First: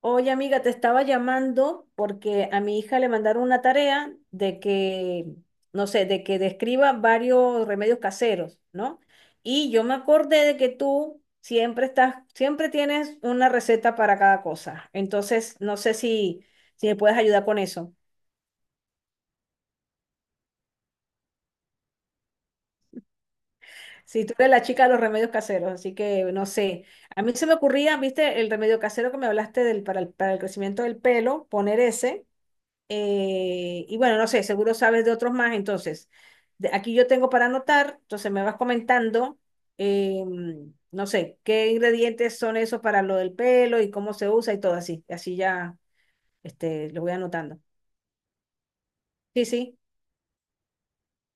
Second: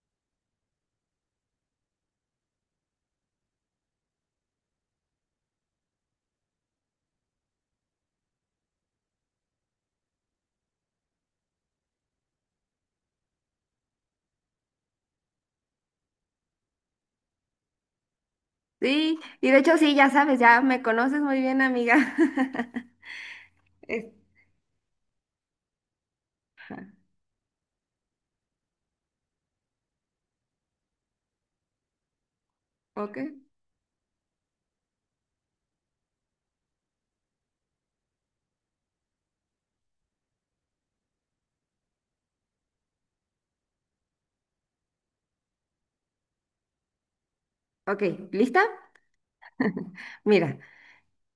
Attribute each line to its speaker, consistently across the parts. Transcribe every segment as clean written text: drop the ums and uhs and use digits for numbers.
Speaker 1: Oye, amiga, te estaba llamando porque a mi hija le mandaron una tarea de que, no sé, de que describa varios remedios caseros, ¿no? Y yo me acordé de que tú siempre estás, siempre tienes una receta para cada cosa. Entonces, no sé si, si me puedes ayudar con eso.
Speaker 2: Sí, y de hecho sí, ya sabes, ya me conoces muy bien, amiga. Es-
Speaker 1: Si tú eres la chica de los remedios caseros, así que no sé. A mí se me ocurría, viste, el remedio casero que me hablaste del, para el crecimiento del pelo, poner ese.
Speaker 2: ok,
Speaker 1: Y bueno, no sé, seguro sabes de otros más, entonces, aquí yo tengo para anotar, entonces me vas comentando, no sé, qué ingredientes son esos para lo del pelo y cómo se usa y todo así, así ya, lo voy anotando.
Speaker 2: ok, ¿lista?
Speaker 1: Sí, sí,
Speaker 2: Mira,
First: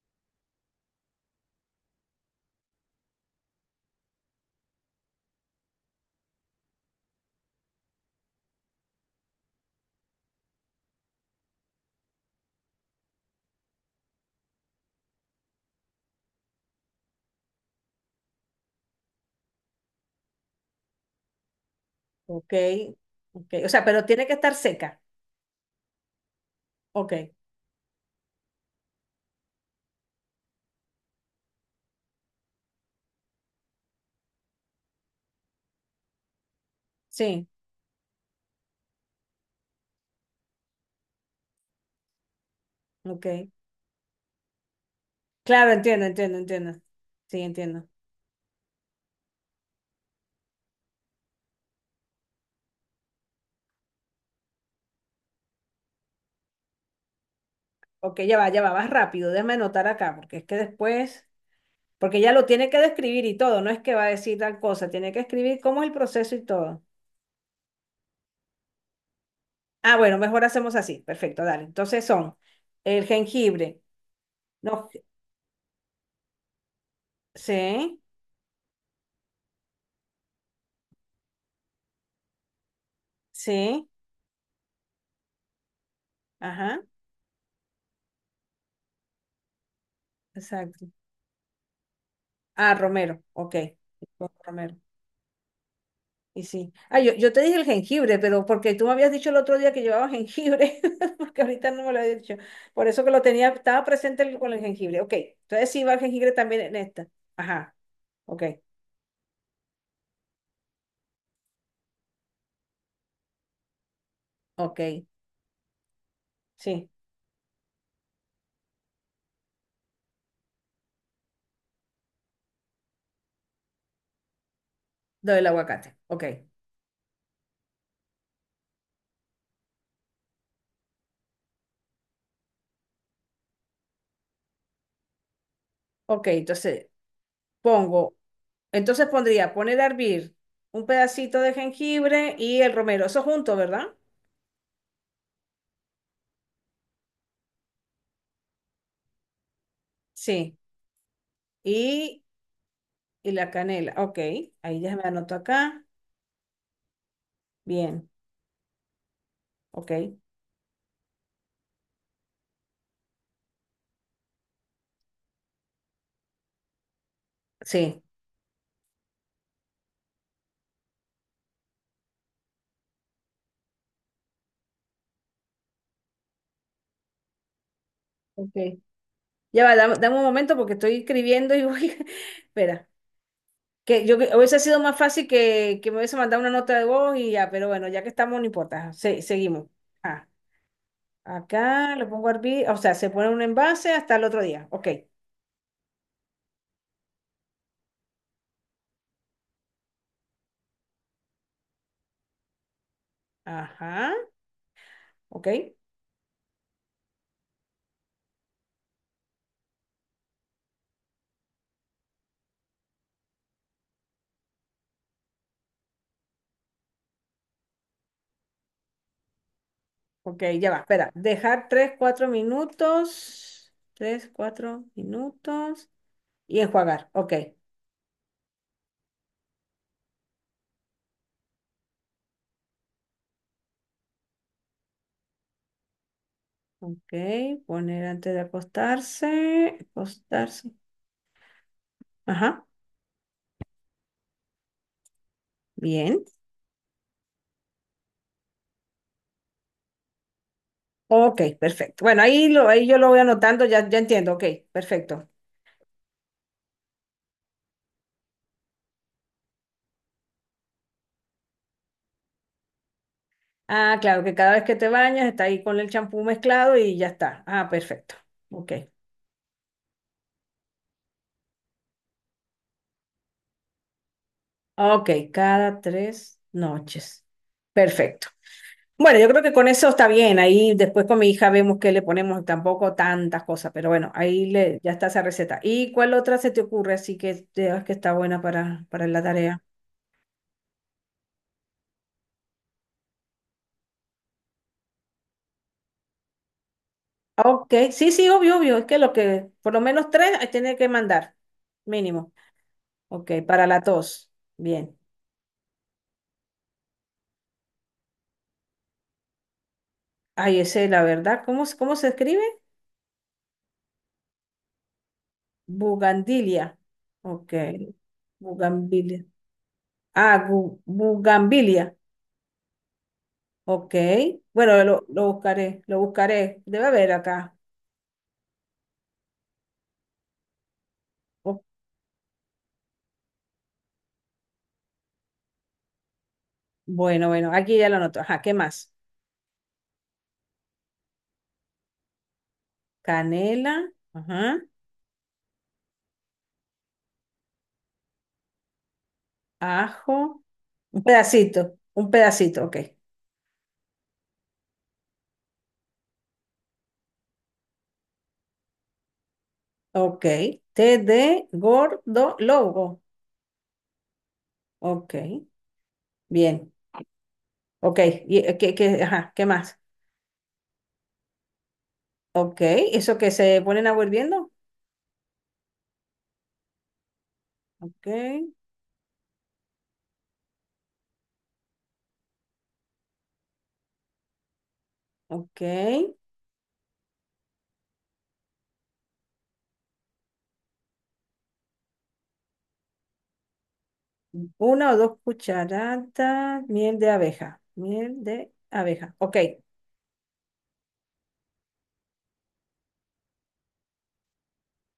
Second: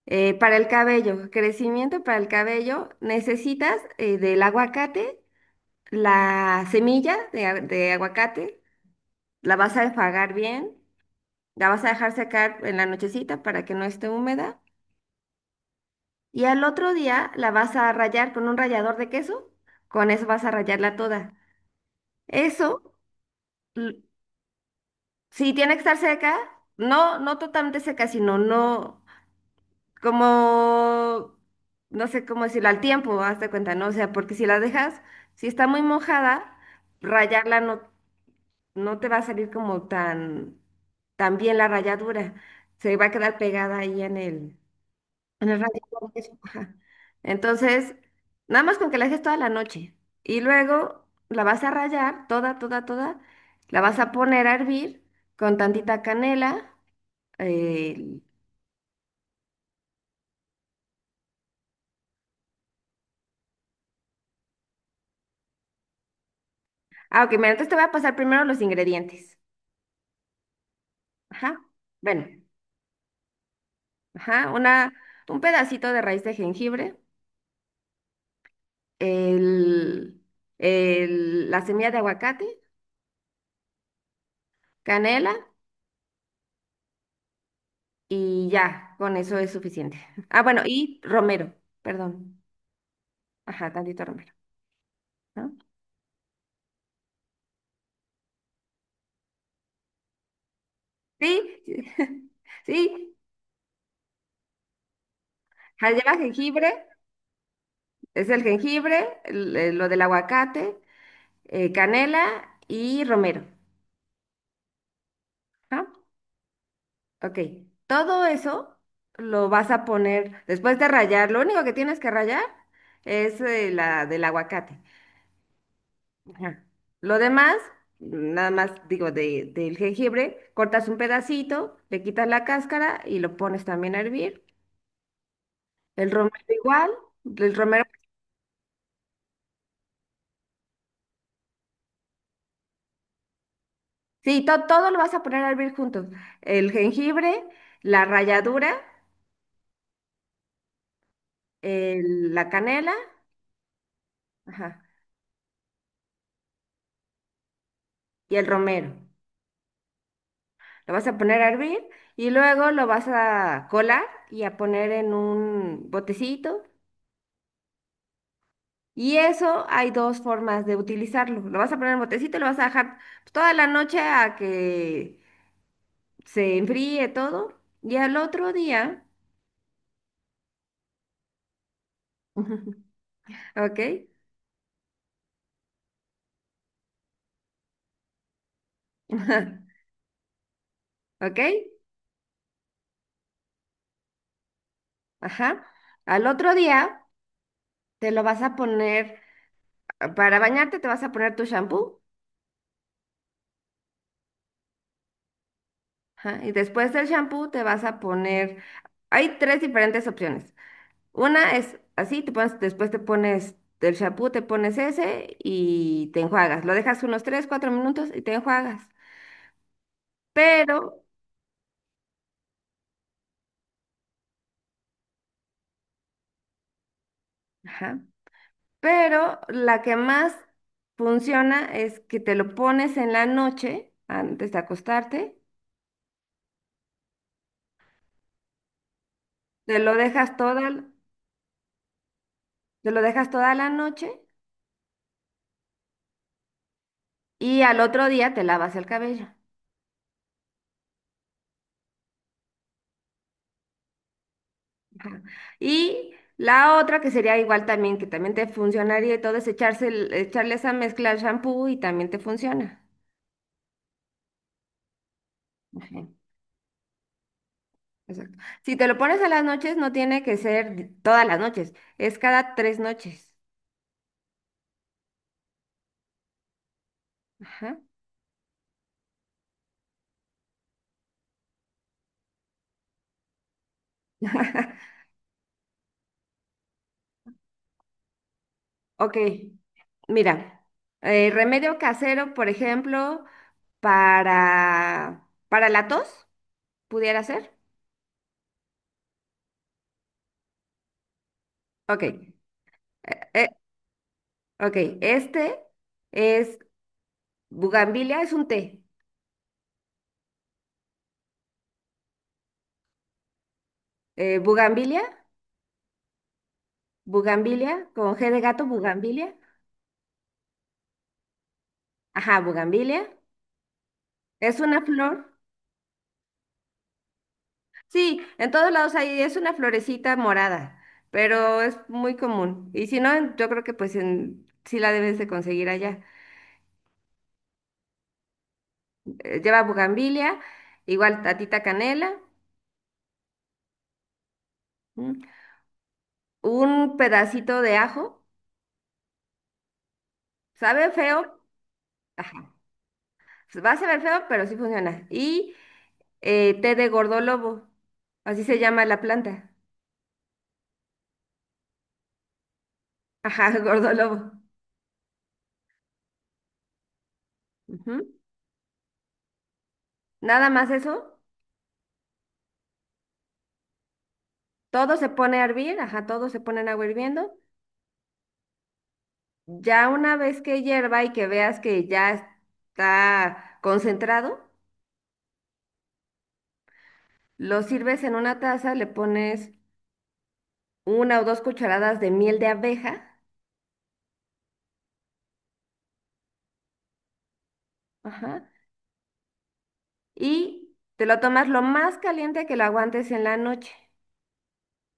Speaker 2: para el cabello, crecimiento para el cabello, necesitas del aguacate, la semilla de, de aguacate, la vas a enjuagar bien, la vas a dejar secar en la nochecita para que no esté húmeda, y al otro día la vas a rayar con un rallador de queso, con eso vas a rallarla toda.
Speaker 1: ok,
Speaker 2: Eso...
Speaker 1: ok, o sea, pero tiene que estar seca,
Speaker 2: Sí, tiene que estar seca.
Speaker 1: ok,
Speaker 2: No, no totalmente seca, sino no como, no sé cómo decirlo, al tiempo, hazte cuenta, ¿no? O sea, porque si la dejas, si está muy mojada,
Speaker 1: sí,
Speaker 2: rayarla no, no te va a salir como tan, tan bien la ralladura. Se va a
Speaker 1: ok,
Speaker 2: quedar pegada ahí en en el
Speaker 1: claro, entiendo,
Speaker 2: rallador
Speaker 1: entiendo,
Speaker 2: ajá.
Speaker 1: entiendo, sí, entiendo,
Speaker 2: Entonces, nada más con que la dejes toda la noche. Y luego la vas a rayar toda, toda, toda. La vas a poner a hervir con tantita canela
Speaker 1: ok,
Speaker 2: el-
Speaker 1: ya va, vas rápido, déjame anotar acá, porque es que después. Porque ella lo tiene que describir y todo, no es que va a decir tal cosa, tiene que escribir cómo es el proceso y todo.
Speaker 2: Ah, ok, mira, entonces te voy a pasar primero los ingredientes.
Speaker 1: Ah, bueno, mejor hacemos así. Perfecto,
Speaker 2: Ajá.
Speaker 1: dale. Entonces
Speaker 2: Bueno,
Speaker 1: son el jengibre.
Speaker 2: ajá,
Speaker 1: No,
Speaker 2: una, un pedacito de raíz de jengibre,
Speaker 1: sí,
Speaker 2: el, la semilla de aguacate,
Speaker 1: sí,
Speaker 2: canela
Speaker 1: ajá,
Speaker 2: y ya, con eso es suficiente. Ah, bueno,
Speaker 1: exacto.
Speaker 2: y romero, perdón.
Speaker 1: Ah, romero, ok.
Speaker 2: Ajá, tantito romero.
Speaker 1: Romero.
Speaker 2: ¿No?
Speaker 1: Y sí. Ah, yo te dije el jengibre, pero porque tú me habías dicho el otro día que llevaba jengibre,
Speaker 2: Sí,
Speaker 1: porque ahorita no me lo había dicho. Por eso que
Speaker 2: sí.
Speaker 1: lo tenía, estaba presente con el jengibre. Ok, entonces sí
Speaker 2: Ajá,
Speaker 1: va el
Speaker 2: Lleva
Speaker 1: jengibre también en
Speaker 2: jengibre,
Speaker 1: esta. Ajá,
Speaker 2: es el
Speaker 1: ok,
Speaker 2: jengibre, lo del aguacate, canela y romero.
Speaker 1: ok,
Speaker 2: ¿No?
Speaker 1: sí.
Speaker 2: Ok, todo eso lo vas a poner después de rallar. Lo único que tienes que rallar es la del aguacate.
Speaker 1: Lo del aguacate. Ok.
Speaker 2: Ajá. Lo demás, nada más digo del jengibre, cortas un pedacito, le quitas la cáscara y lo pones también a hervir. El
Speaker 1: Ok,
Speaker 2: romero
Speaker 1: entonces
Speaker 2: igual, el romero,
Speaker 1: pongo, entonces pondría poner a hervir un pedacito de jengibre y el romero. Eso junto, ¿verdad?
Speaker 2: sí, todo lo vas a poner a hervir juntos. El jengibre, la ralladura,
Speaker 1: Sí. Y,
Speaker 2: la canela,
Speaker 1: y la canela. Ok. Ahí
Speaker 2: ajá,
Speaker 1: ya me anoto acá. Bien.
Speaker 2: y el romero.
Speaker 1: Ok.
Speaker 2: Lo vas a poner a hervir y luego lo vas a colar y a poner en un botecito.
Speaker 1: Sí.
Speaker 2: Y eso hay dos formas de utilizarlo. Lo vas a poner en botecito y lo vas a dejar pues, toda la noche a que se enfríe todo. Y al otro
Speaker 1: Ok.
Speaker 2: día,
Speaker 1: Ya va, dame, dame un momento porque estoy escribiendo y voy.
Speaker 2: ¿ok?
Speaker 1: Espera. Que yo hubiese sido más fácil que me hubiese mandado una nota de voz y ya, pero bueno, ya que estamos, no importa. Seguimos. Ah.
Speaker 2: ¿Ok?
Speaker 1: Acá lo pongo a hervir, o sea, se pone un envase hasta el otro día. Ok.
Speaker 2: Ajá. Al otro día te lo vas a poner, para bañarte te vas a poner tu shampoo.
Speaker 1: Ajá. Ok.
Speaker 2: Ajá, y después del shampoo te vas a poner, hay tres diferentes opciones. Una es así, te pones, después te pones del champú, te pones ese y te enjuagas. Lo dejas unos 3 4 minutos y te enjuagas.
Speaker 1: Ok, ya va.
Speaker 2: Pero,
Speaker 1: Espera. Dejar 3 4 minutos. Tres 4 minutos. Y enjuagar. Ok.
Speaker 2: ajá, pero la que más funciona es que te lo pones en la noche, antes de acostarte,
Speaker 1: Ok. Poner antes de
Speaker 2: te
Speaker 1: acostarse.
Speaker 2: lo dejas toda,
Speaker 1: Acostarse.
Speaker 2: l-
Speaker 1: Ajá.
Speaker 2: te lo dejas toda la noche
Speaker 1: Bien.
Speaker 2: y al otro día te lavas el cabello.
Speaker 1: Ok, perfecto. Bueno, ahí, lo, ahí yo lo voy anotando, ya, ya entiendo. Ok,
Speaker 2: Ajá.
Speaker 1: perfecto.
Speaker 2: Y la otra que sería igual también, que también te funcionaría y todo, es echarse, echarle esa mezcla al shampoo y también te funciona.
Speaker 1: Ah, claro, que cada vez que te bañas está ahí con el
Speaker 2: Ajá,
Speaker 1: champú mezclado y ya está. Ah, perfecto.
Speaker 2: exacto.
Speaker 1: Ok.
Speaker 2: Si te lo pones a las noches, no tiene que ser todas las noches, es cada tres noches.
Speaker 1: Ok, cada tres noches.
Speaker 2: Ajá.
Speaker 1: Perfecto. Bueno, yo creo que con eso está bien. Ahí después con mi hija vemos qué le ponemos, tampoco tantas cosas, pero bueno, ahí le, ya está esa receta. ¿Y cuál otra se te ocurre así que veas que está buena para
Speaker 2: Ok,
Speaker 1: la tarea?
Speaker 2: mira, remedio casero, por ejemplo, para la tos, pudiera ser.
Speaker 1: Ok, sí, sí, obvio, obvio. Es que lo que, por lo menos tres, ahí tiene que mandar,
Speaker 2: Ok,
Speaker 1: mínimo. Ok,
Speaker 2: eh,
Speaker 1: para la tos.
Speaker 2: ok,
Speaker 1: Bien.
Speaker 2: este es bugambilia, es un té.
Speaker 1: Ay, ese, la verdad, ¿cómo, cómo se escribe?
Speaker 2: Bugambilia,
Speaker 1: Bugandilia. Ok,
Speaker 2: bugambilia, con G de gato,
Speaker 1: bugambilia.
Speaker 2: bugambilia.
Speaker 1: Ah, bugambilia.
Speaker 2: Ajá, bugambilia.
Speaker 1: Ok,
Speaker 2: Es una
Speaker 1: bueno,
Speaker 2: flor.
Speaker 1: lo buscaré, lo buscaré. Debe haber acá.
Speaker 2: Sí, en todos lados hay, es una florecita morada, pero
Speaker 1: O-
Speaker 2: es muy común. Y si no, yo creo que pues en, sí la debes de conseguir allá.
Speaker 1: bueno, bueno, aquí ya lo anoto. Ajá, ¿qué más?
Speaker 2: Lleva bugambilia, igual tatita canela,
Speaker 1: Canela, ajá,
Speaker 2: ¿m? Un pedacito de ajo,
Speaker 1: ajo,
Speaker 2: sabe feo,
Speaker 1: un
Speaker 2: ajá,
Speaker 1: pedacito, ok.
Speaker 2: va a saber feo, pero sí funciona. Y té de gordolobo, así se llama la planta.
Speaker 1: Ok, té de gordo lobo.
Speaker 2: Ajá, gordolobo.
Speaker 1: Ok, bien.
Speaker 2: Ujú.
Speaker 1: Ok, y, ¿qué, ajá, ¿qué más?
Speaker 2: Nada más eso,
Speaker 1: Ok, eso que se ponen a hirviendo.
Speaker 2: todo se pone a hervir, ajá, todo se pone en agua hirviendo.
Speaker 1: Ok,
Speaker 2: Ya una vez que hierva y que veas que ya está concentrado,
Speaker 1: ok.
Speaker 2: lo sirves en una taza, le pones una o dos cucharadas de miel de abeja,
Speaker 1: Una o dos cucharadas, miel de abeja, miel
Speaker 2: ajá,
Speaker 1: de abeja. Ok,
Speaker 2: y te lo tomas lo más caliente que lo aguantes en la noche.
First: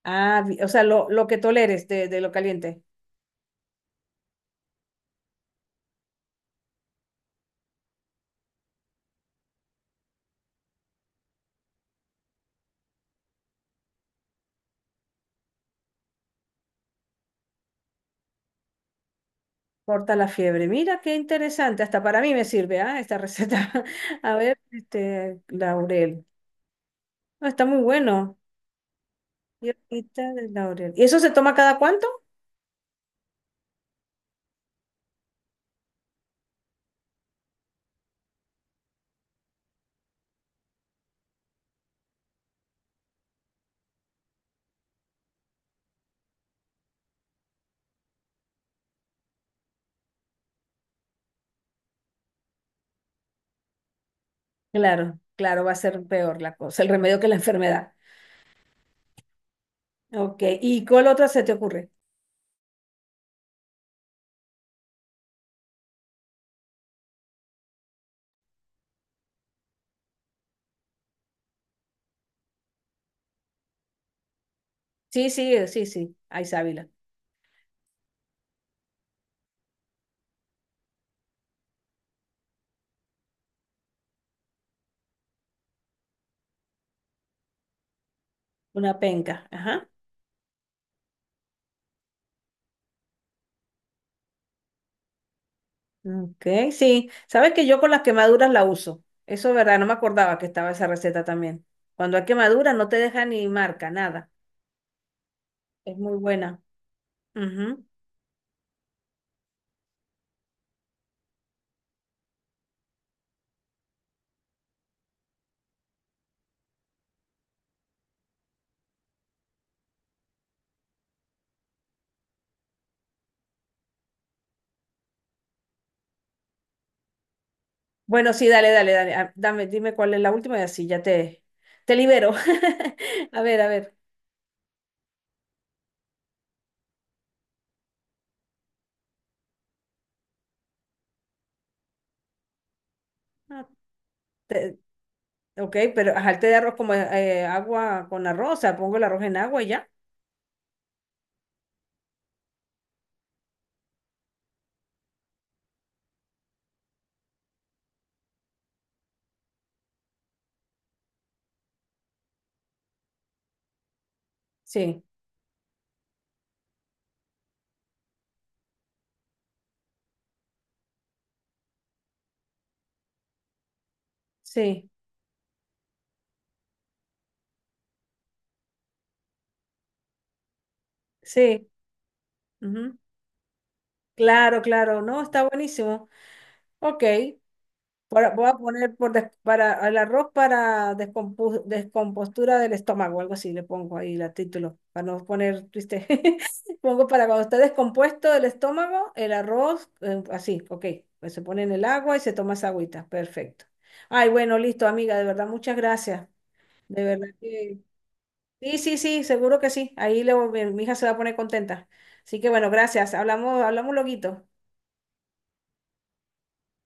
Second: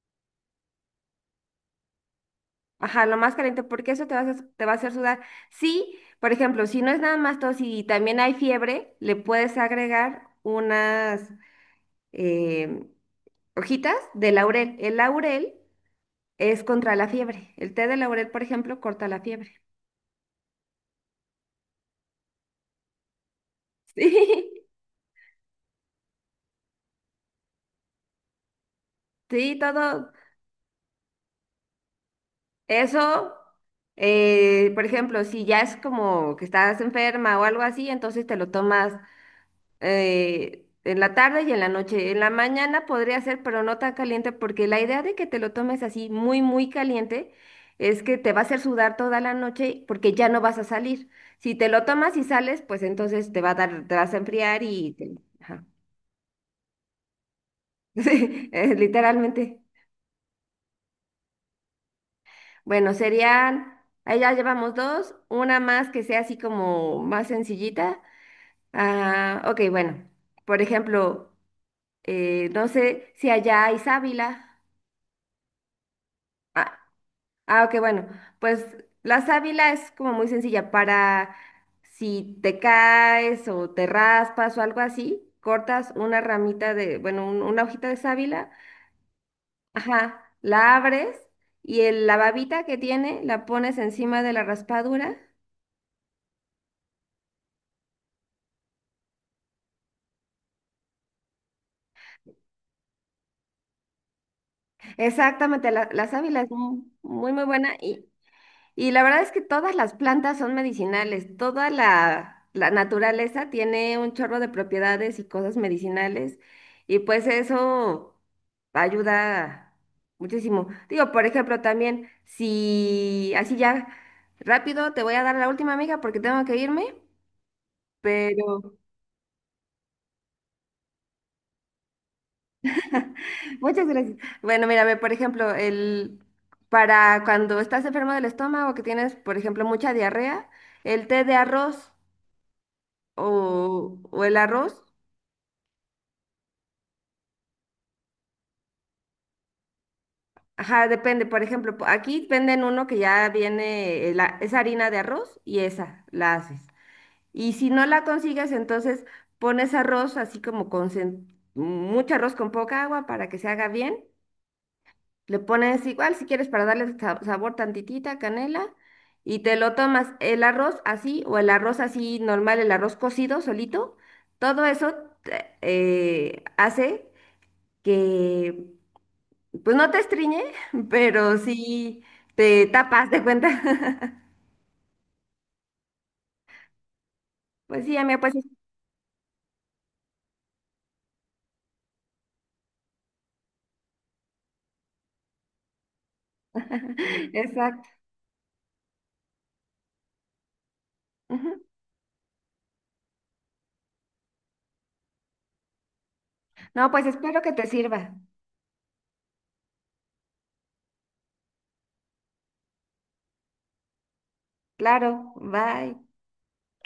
Speaker 1: ah, o sea, lo que toleres de lo caliente.
Speaker 2: Ajá, lo más caliente, porque eso te va a hacer, te va a hacer sudar. Sí, por ejemplo, si no es nada más tos y también hay fiebre, le puedes agregar unas eh, hojitas de laurel. El laurel es contra la fiebre. El té de laurel, por ejemplo, corta la fiebre.
Speaker 1: Corta la fiebre. Mira qué interesante. Hasta para mí me sirve, ah, esta receta.
Speaker 2: Sí,
Speaker 1: A ver, este, laurel. Ah, está muy bueno.
Speaker 2: sí, todo
Speaker 1: Hierbita de laurel. ¿Y eso se toma cada cuánto?
Speaker 2: eso. Por ejemplo, si ya es como que estás enferma o algo así, entonces te lo tomas en la tarde y en la noche. En la mañana podría ser, pero no tan caliente, porque la idea de que te lo tomes así muy, muy caliente es que te va a hacer sudar toda la noche porque ya no vas a salir. Si te lo tomas y sales, pues entonces te va a dar, te vas a enfriar y
Speaker 1: Claro,
Speaker 2: ajá.
Speaker 1: claro, va a ser peor la cosa, el remedio que la enfermedad.
Speaker 2: Sí, literalmente.
Speaker 1: Ok. ¿Y cuál otra se te ocurre?
Speaker 2: Bueno, serían, ahí ya llevamos dos, una más que sea así como más sencillita. Ah, ok, bueno, por ejemplo, no sé si allá hay sábila.
Speaker 1: Sí, sí, sí, sí. Hay
Speaker 2: Ah,
Speaker 1: sábila.
Speaker 2: ah, ok, bueno, pues la sábila es como muy sencilla para si te caes o te raspas o algo así, cortas una ramita de, bueno, una hojita de sábila,
Speaker 1: Una penca. Ajá.
Speaker 2: ajá, la abres y la babita que tiene la pones encima de la raspadura.
Speaker 1: Ok, sí. Sabes que yo con las quemaduras la uso. Eso es verdad, no me acordaba que estaba esa receta también. Cuando hay quemadura no te deja ni marca, nada.
Speaker 2: Exactamente,
Speaker 1: Es
Speaker 2: la
Speaker 1: muy
Speaker 2: sábila es
Speaker 1: buena.
Speaker 2: muy, muy buena
Speaker 1: Ujú.
Speaker 2: y la verdad es que todas las plantas son medicinales, toda la naturaleza tiene un chorro de propiedades y cosas medicinales y pues eso ayuda muchísimo. Digo, por ejemplo, también si así ya rápido te voy a dar la última amiga porque tengo que irme,
Speaker 1: Bueno, sí, dale,
Speaker 2: pero...
Speaker 1: dale, dale. Ah, dame, dime cuál es la última y así ya te libero. A ver, a
Speaker 2: Muchas
Speaker 1: ver.
Speaker 2: gracias. Bueno, mira, ve, por ejemplo, el, para cuando estás enfermo del estómago, que tienes, por ejemplo, mucha diarrea, el té de arroz
Speaker 1: Ah,
Speaker 2: o el
Speaker 1: te-
Speaker 2: arroz,
Speaker 1: ok, pero ajá, el té de arroz como agua con arroz, o sea, pongo el arroz en agua y ya.
Speaker 2: ajá, depende. Por ejemplo, aquí venden uno que ya viene, la, es harina de arroz y esa la haces. Y si no la consigues, entonces pones arroz así como con mucho arroz con poca agua para que se haga bien.
Speaker 1: Sí,
Speaker 2: Le pones igual, si quieres, para darle sabor tantitita, canela, y te lo tomas el arroz así, o el arroz así normal, el arroz cocido solito. Todo
Speaker 1: sí,
Speaker 2: eso hace que, pues no te estriñe, pero
Speaker 1: sí.
Speaker 2: sí te
Speaker 1: Ujú.
Speaker 2: tapas de cuenta.
Speaker 1: Claro, claro. No, está buenísimo. Ok,
Speaker 2: Pues sí, amiga, pues
Speaker 1: Voy a poner por para el arroz para descompostura del estómago, algo así le pongo ahí el título, para no poner triste. Pongo para cuando está
Speaker 2: exacto.
Speaker 1: descompuesto el estómago, el arroz, así, ok. Pues se
Speaker 2: Ujú.
Speaker 1: pone en el agua y se toma esa agüita, perfecto. Ay, bueno, listo, amiga, de verdad, muchas gracias.
Speaker 2: No,
Speaker 1: De
Speaker 2: pues
Speaker 1: verdad
Speaker 2: espero que te
Speaker 1: que.
Speaker 2: sirva.
Speaker 1: Sí, sí, sí, seguro que sí. Ahí luego mi mi hija se va a poner contenta. Así que bueno, gracias. Hablamos, hablamos loguito.
Speaker 2: Claro, bye.